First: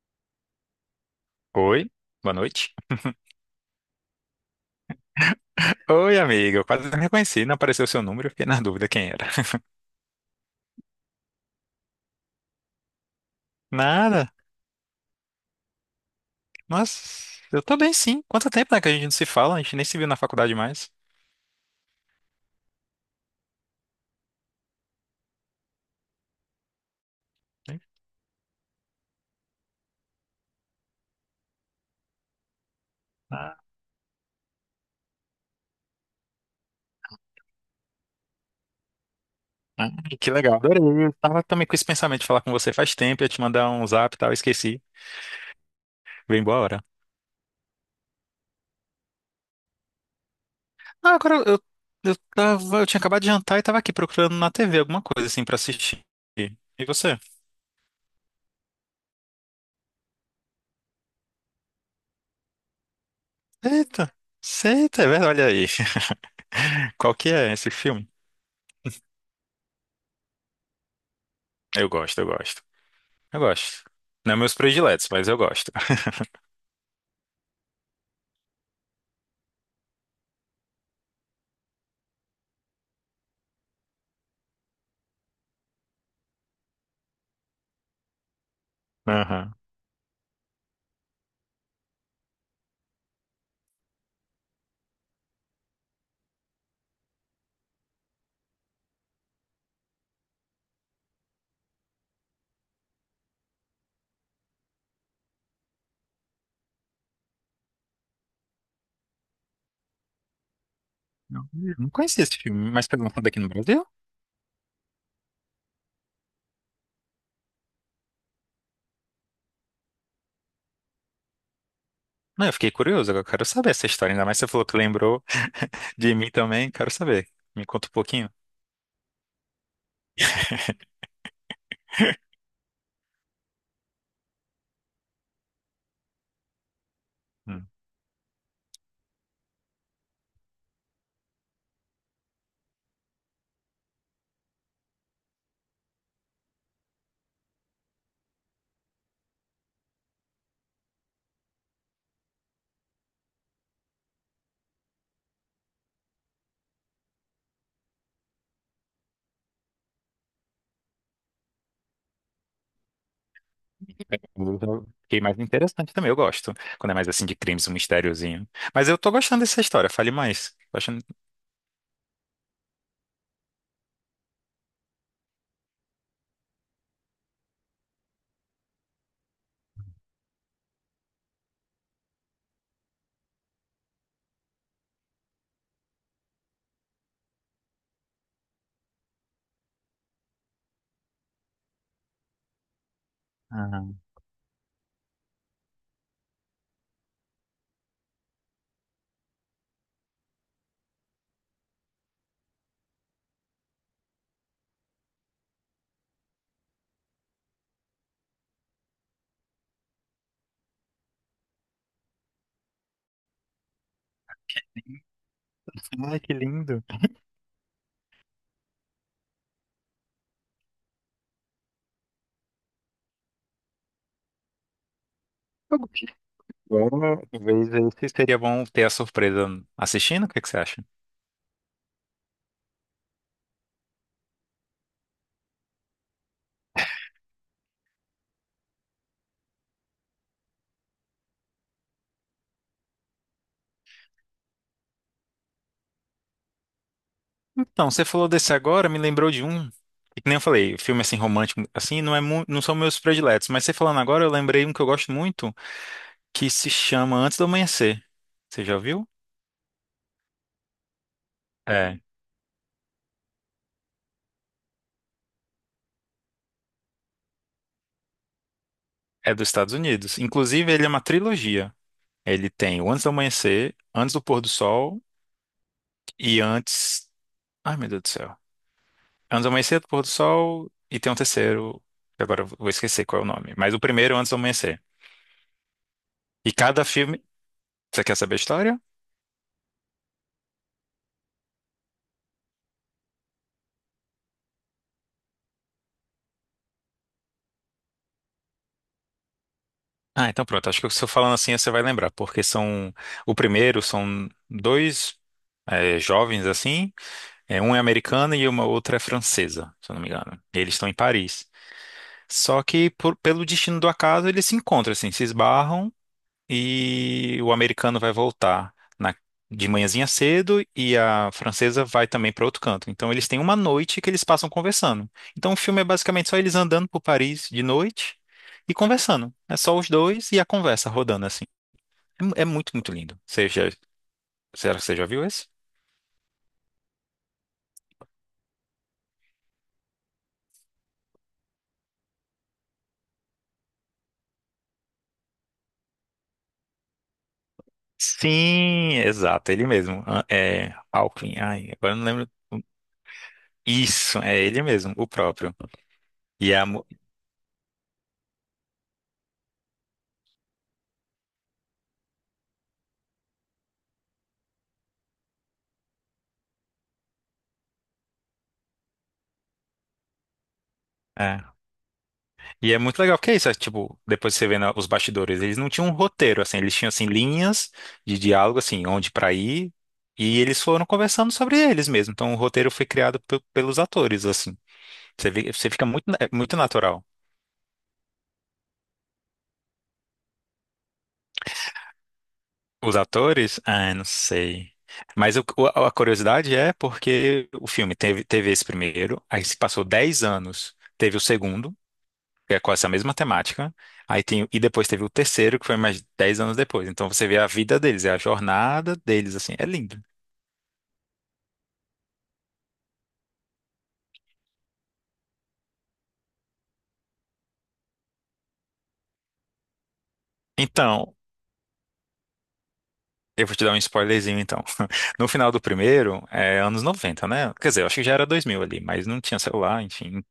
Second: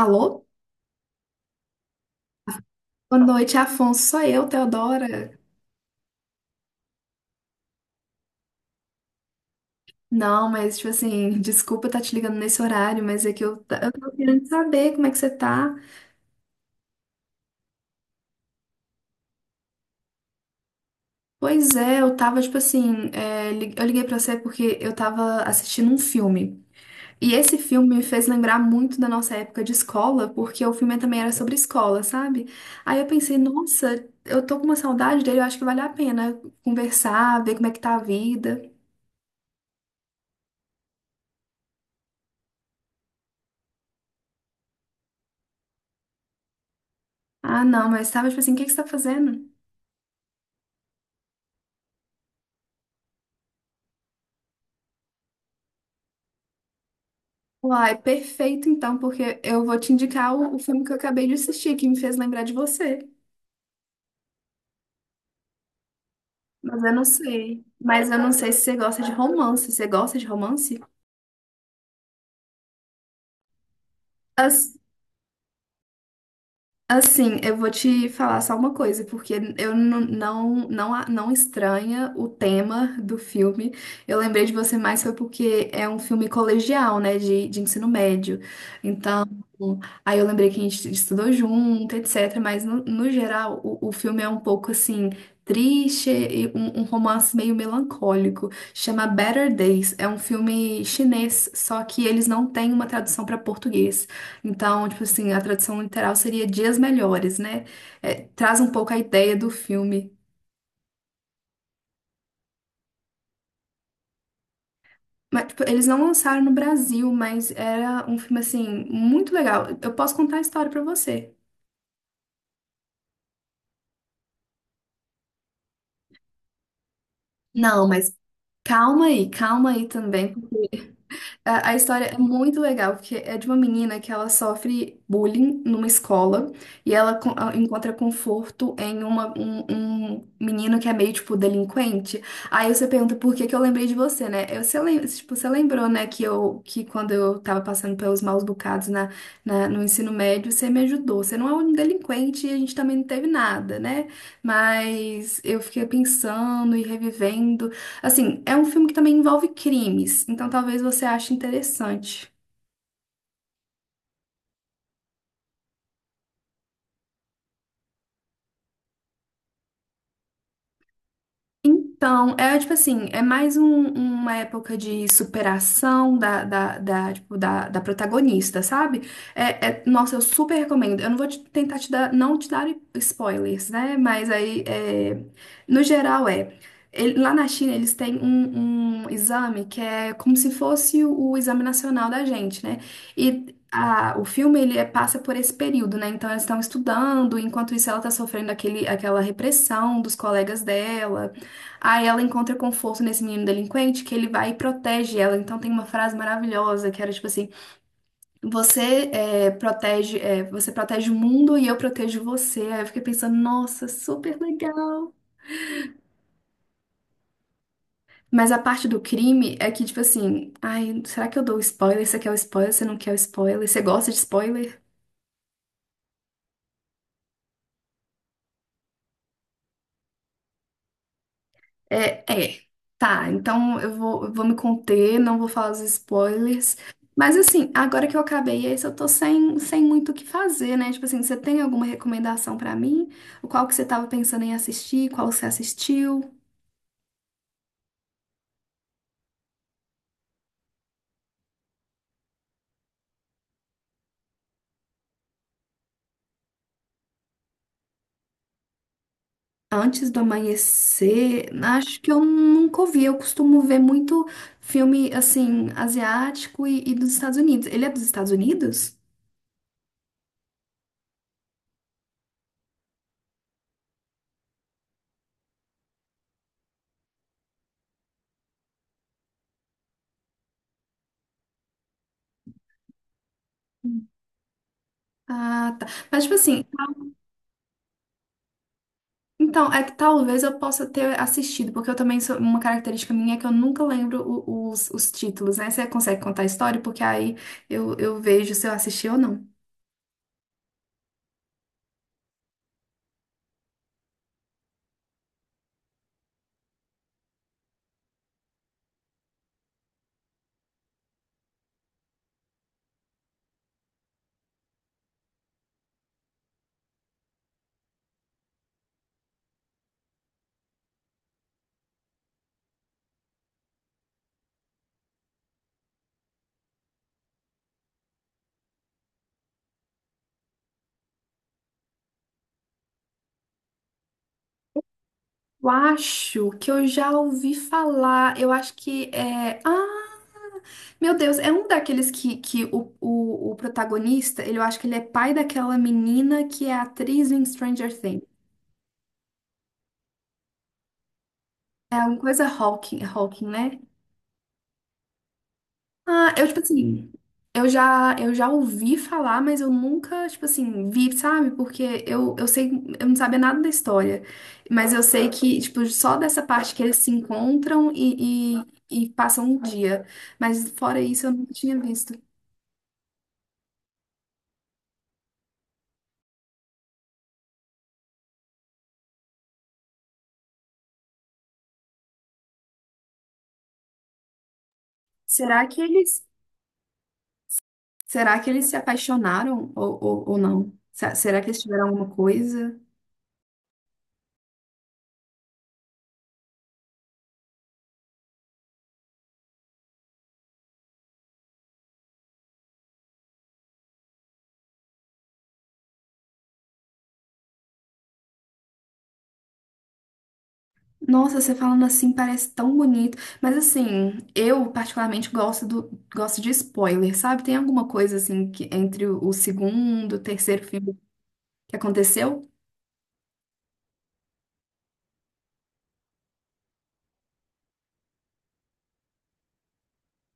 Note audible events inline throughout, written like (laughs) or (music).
Alô? Oi, boa noite. Boa noite, Afonso. Sou eu, Teodora. Oi, amiga, eu quase não reconheci, não apareceu o seu número, eu fiquei na dúvida quem era. (laughs) Não, mas, tipo assim, (laughs) desculpa estar te ligando nesse horário, mas é que eu tô Nada, querendo saber como é que você tá. mas eu tô bem sim. Quanto tempo, né, que a gente não se fala, a gente nem se viu na faculdade mais. Pois é, eu tava, tipo assim, eu liguei pra você porque eu tava assistindo um filme. E esse filme me fez lembrar muito da nossa época de escola, porque o filme também era sobre escola, sabe? Aí eu pensei, Ah, nossa, eu tô com uma saudade dele, eu acho que vale a pena conversar, ver como é que tá a vida. (laughs) ah, que legal, adorei. Eu tava também com esse pensamento de falar com você faz tempo, ia te mandar um zap e tal, eu esqueci. Bem boa hora. Ah, não, mas tava, tipo assim, o que que você tá fazendo? Ah, eu tava, eu tinha acabado de jantar e tava aqui procurando na TV alguma coisa assim pra assistir. E você? Uai, perfeito então, porque eu vou te indicar o filme que eu acabei de assistir, que me fez lembrar de você. Eita, eita, é verdade, olha aí. Mas eu (laughs) não Qual que é sei. esse filme? Mas eu não sei se você gosta de romance. Você gosta de romance? Eu gosto. Eu gosto. Não é meus prediletos, mas eu gosto. Assim, eu vou te falar só uma coisa, porque eu não estranha o tema do filme. Eu lembrei de você mais foi porque é um filme colegial, né, de ensino médio. Então, Aham. aí eu lembrei que a gente estudou junto, etc. Mas, no geral, o filme é um pouco assim. Triste e um romance meio melancólico. Chama Better Days. É um filme chinês, só que eles não têm uma tradução para português. Então, tipo assim, a tradução literal seria Dias Melhores, né? É, traz um pouco a ideia do filme. Não, eu não conhecia esse filme, mas foi lançado daqui no Brasil? Mas, tipo, eles não lançaram no Brasil, mas era um filme, assim, muito legal. Eu posso contar a história pra você. Não, eu fiquei curioso, agora eu quero saber essa história. Ainda mais você falou que lembrou de mim também, quero saber. Me conta Não, um mas pouquinho. Calma aí também. A história é muito legal, porque é de uma menina que ela sofre bullying numa escola e ela Hum. encontra conforto em um menino que é meio, tipo, delinquente. Aí você pergunta por que que eu lembrei de você, né? Tipo, você lembrou, né, que eu que quando eu tava passando pelos maus bocados no ensino médio, você me ajudou. Você não é um delinquente e a gente também não teve nada, né? Mas eu fiquei pensando e revivendo. Assim, é um filme que também envolve crimes, então talvez você ache interessante. Eu fiquei mais interessante também, eu gosto. Quando é mais assim de crimes, um mistériozinho. Mas eu tô gostando dessa história, fale mais. Tô achando... Então, é tipo assim, é mais uma época de superação da protagonista, sabe? Nossa, eu super recomendo. Eu não vou tentar te dar, não te dar spoilers, né? Mas aí, é, no geral, é. Lá na China, eles têm um exame que é como se fosse o exame nacional da gente, né? E Ah. o filme, ele passa por esse período, né? Então, eles estão estudando, enquanto isso, ela tá sofrendo aquela repressão dos colegas dela. Aí ela encontra conforto nesse menino delinquente que ele vai e protege ela. Então tem uma frase maravilhosa que era tipo assim: você protege o mundo e eu protejo você. Aí eu fiquei pensando, nossa, super legal. Ai, que lindo. Mas a parte do crime é que, tipo assim, ai, será que eu dou spoiler? Você quer o spoiler? Você não quer o spoiler? Você gosta de spoiler? Eu gostei. Agora, talvez esse seria bom ter a surpresa assistindo, o que que você acha? É, é. Tá, então eu vou me conter, não vou falar os spoilers. Mas assim, agora que eu acabei esse, eu tô sem muito o que fazer, né? Tipo assim, você tem alguma recomendação pra mim? O Qual que você tava pensando em assistir? Qual você assistiu? Então, você falou desse agora, me lembrou de um. E que nem eu falei, filme assim romântico, assim, não são meus prediletos, mas você falando agora, eu lembrei um que eu gosto muito, que se chama Antes do Amanhecer. Você já viu? Antes do amanhecer? Acho É, que eu nunca ouvi. Eu costumo ver muito filme, assim, asiático e dos Estados Unidos. Ele é dos Estados Unidos? é dos Estados Unidos. Inclusive, ele é uma trilogia. Ele tem o Antes do Amanhecer, Antes do Pôr do Sol e Antes. Ai, meu Deus do céu. Antes do Amanhecer, do Pôr do Sol e tem um terceiro, que agora eu vou esquecer qual é o nome, mas o primeiro é Antes do Amanhecer. Ah, tá. Mas, tipo E assim, cada filme. Você quer saber a história? então, é que talvez eu possa ter assistido, porque eu também sou uma característica minha é que eu nunca lembro os títulos, né? Você consegue contar a história? Porque aí eu vejo se eu assisti ou não. Ah, então pronto. Acho que se eu falando assim, você vai lembrar, porque são o primeiro são dois jovens assim, é americano e uma outra é francesa, se eu não me engano. Eles estão em Paris. Só que pelo destino do acaso eles se encontram assim, se esbarram e o americano vai voltar de manhãzinha cedo e a francesa vai também para outro canto. Então eles têm uma noite que eles passam conversando. Então o filme é basicamente só eles andando por Paris de noite e conversando. É só os dois e a conversa rodando assim. É muito, muito lindo. Será que você já viu esse? Eu acho que eu já ouvi falar. Eu acho que é. Ah, meu Deus, é um daqueles que o protagonista, ele, eu acho que ele é pai daquela menina que é atriz em Stranger Things. Sim, exato, ele mesmo. Ah, é Alckmin. Ai, agora É eu não alguma lembro. coisa Hawking, né? Isso, é ele mesmo, o próprio. Ah, eu, E tipo a, mu- assim, eu já ouvi falar, mas eu nunca, tipo assim, vi, sabe? Porque eu sei, eu não sabia nada da história. Mas eu sei que, tipo, só dessa parte que eles se encontram e passam um dia. Mas fora isso, eu nunca tinha visto. E é muito legal, porque é isso, é, tipo, depois você vendo os bastidores, eles não tinham um roteiro, assim, eles tinham, assim, linhas de diálogo, assim, onde pra ir, e eles foram conversando sobre eles mesmo, então o roteiro foi criado pelos atores, assim, Será você que fica muito, eles, é muito natural. será que eles se apaixonaram ou não? Será que eles tiveram alguma coisa? Os atores, ah, não sei, mas a curiosidade é porque o filme teve esse primeiro, aí se passou 10 anos, teve o segundo, que é com essa mesma temática. Aí tem, e depois teve o terceiro, que foi mais 10 anos depois. Então você vê a vida deles, é a jornada deles, assim, é lindo. Nossa, você falando assim parece tão bonito. Mas assim, eu particularmente gosto do, gosto de spoiler, sabe? Tem alguma coisa assim que entre o segundo, o terceiro filme Então, que aconteceu? eu vou te dar um spoilerzinho, então. (laughs) No final do primeiro, é anos 90, né? Quer dizer, eu acho que já era 2000 ali, mas não tinha celular, enfim,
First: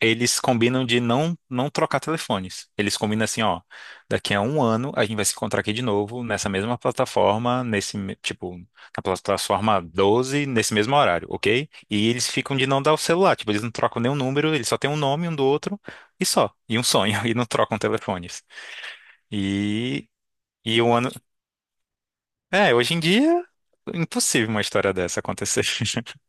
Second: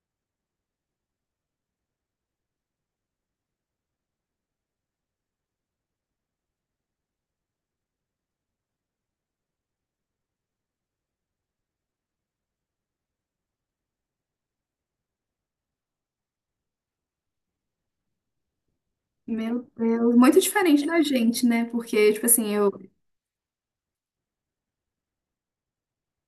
eles combinam de não trocar telefones. Eles combinam assim, ó, daqui a um ano a gente vai se encontrar aqui de novo nessa mesma plataforma, nesse me- tipo na plataforma 12 nesse mesmo horário, ok? E eles ficam de não dar o celular, tipo eles não trocam nenhum número, eles só têm um nome um do outro e um sonho (laughs) e não trocam telefones. Meu E Deus, muito e diferente um da ano, gente, né? Porque, tipo assim, eu. Hoje em dia impossível uma história dessa acontecer. (laughs)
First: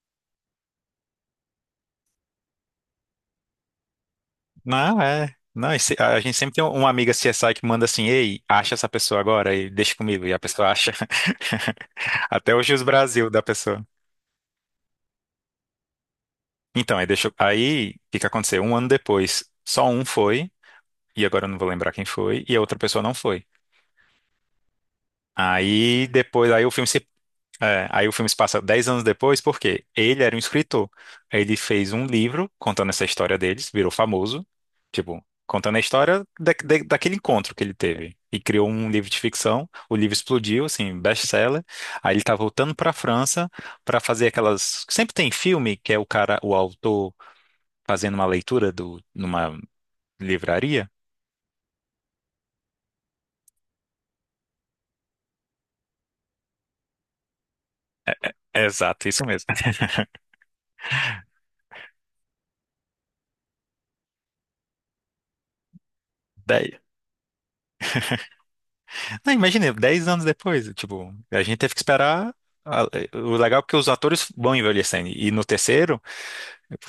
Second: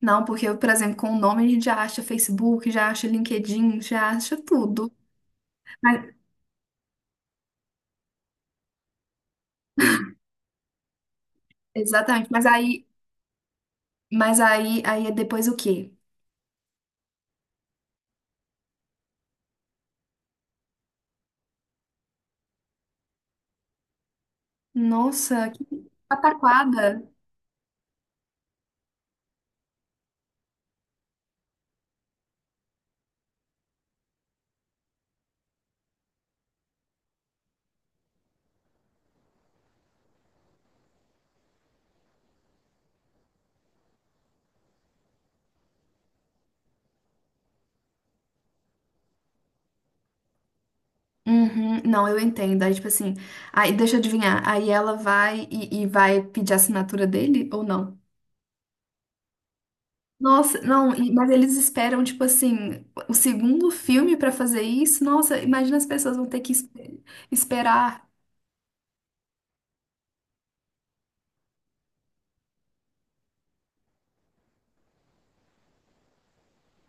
Não, porque eu, por exemplo, com o nome a gente já acha Facebook, já acha LinkedIn, já acha tudo. Não, é. Não, Mas- a gente sempre tem uma amiga CSI que manda assim, ei, acha essa pessoa agora e deixa comigo. E a pessoa acha. exatamente. (laughs) Até hoje os Brasil da pessoa. Mas aí, aí é depois o quê? Então, aí o que que aconteceu? Um ano depois, só um foi, e agora eu não vou lembrar quem foi, e a outra pessoa não foi. Nossa, que Aí depois, aí o filme pataquada. se É, aí o filme se passa 10 anos depois, porque ele era um escritor. Ele fez um livro contando essa história deles, virou famoso, tipo, contando a história daquele encontro que ele teve. E criou um livro de ficção, o livro explodiu, assim, best-seller. Aí ele tá voltando pra França pra fazer aquelas. Sempre tem filme que é o cara, o autor, fazendo uma leitura do, numa livraria. Uhum, não, eu entendo. Aí, tipo assim, aí deixa eu adivinhar. Aí ela vai e vai pedir a assinatura dele ou não? Exato, isso mesmo. Nossa, não, mas eles esperam, tipo assim, o segundo filme pra fazer isso. Nossa, imagina as pessoas vão ter que (laughs) esperar. Não, imagina, 10 anos depois, tipo, a gente teve que esperar. a- O legal é que os atores vão envelhecendo. E no terceiro,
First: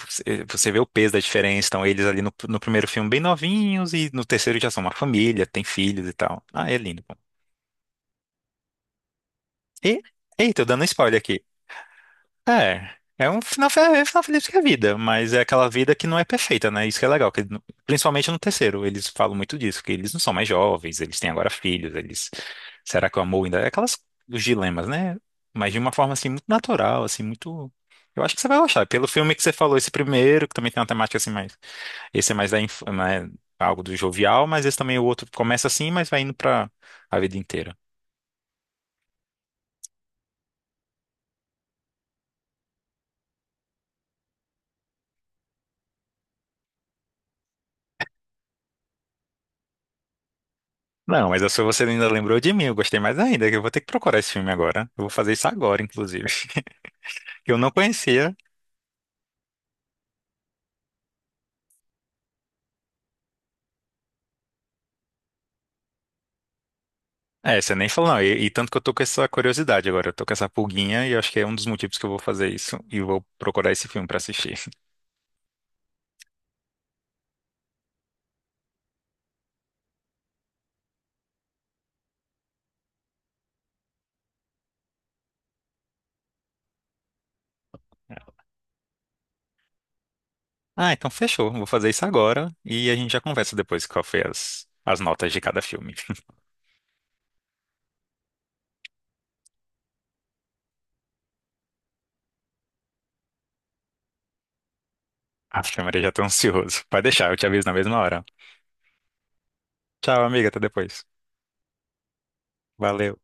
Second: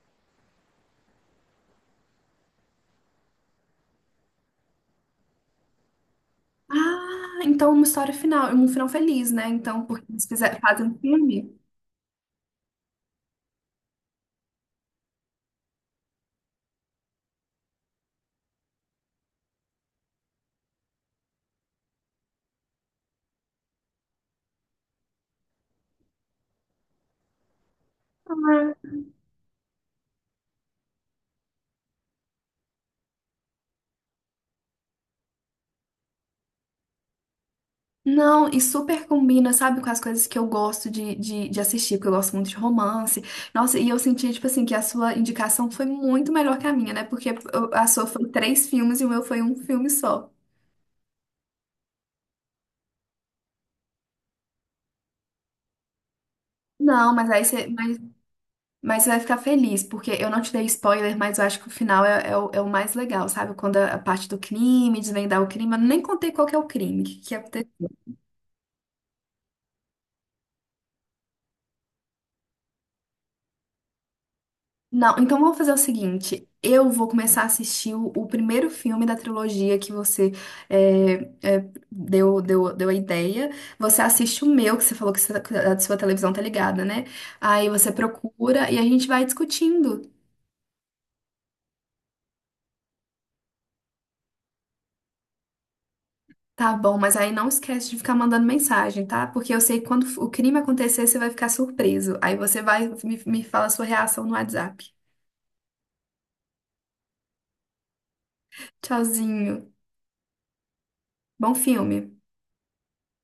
você vê o peso da diferença. Então, eles ali no primeiro filme bem novinhos, e no terceiro já são uma família, tem filhos e tal. Ah, é lindo. Pô. Ah, então uma história final, um final feliz, né? Então, E, porque eles fizeram, eita, eu dando fazem um spoiler aqui. filme. É um final, é um final feliz que é a vida, mas é aquela vida que não é perfeita, né? Isso que é legal, que, principalmente no terceiro, eles falam muito disso, que eles não são mais jovens, eles têm agora filhos, eles... Será que o amor ainda... É aquelas, os dilemas, né? Mas de uma forma, assim, muito natural, assim, muito... Eu acho que você vai gostar, pelo filme que você falou, esse primeiro, que também tem uma temática, assim, mais... Esse é mais da inf... né? Algo do jovial, mas esse também, o outro começa assim, mas vai indo pra a vida inteira. Não, e super combina, sabe, com as coisas que eu gosto de assistir, porque eu gosto muito de romance. Nossa, e eu senti, tipo assim, que a sua indicação foi muito melhor que a minha, né? Porque a sua foi 3 filmes e o meu foi um filme só. Não, mas se você ainda lembrou de mim, eu gostei mais ainda, que eu vou ter que procurar esse filme agora. Eu vou fazer isso agora, inclusive. Não, mas (laughs) aí Que eu você, não conhecia. mas você vai ficar feliz, porque eu não te dei spoiler, mas eu acho que o final é, é é o mais legal, sabe? Quando a parte do crime, desvendar o crime, eu nem contei qual que é o crime, o que que É, você aconteceu. nem falou, não. E tanto que eu tô com essa curiosidade agora, eu tô com essa pulguinha e eu acho que é um dos motivos que eu vou fazer isso e vou procurar esse filme pra assistir. Não, então vamos fazer o seguinte: eu vou começar a assistir o primeiro filme da trilogia que você é, é, deu a ideia. Você assiste o meu, que você falou que, que a sua televisão tá ligada, né? Aí você (laughs) procura e a gente vai discutindo, Ah, então fechou. Vou fazer isso agora e a gente já conversa depois qual foi as, as notas de cada filme. (laughs) tá bom? Mas aí não esquece de ficar mandando mensagem, tá? Porque eu sei que quando o crime acontecer, você vai ficar surpreso. Aí você vai me fala a sua reação no WhatsApp. Acho que a Maria já tá ansioso. Pode deixar, eu te aviso na mesma hora. Tchauzinho. Tchau, amiga, até depois. Bom filme. Valeu.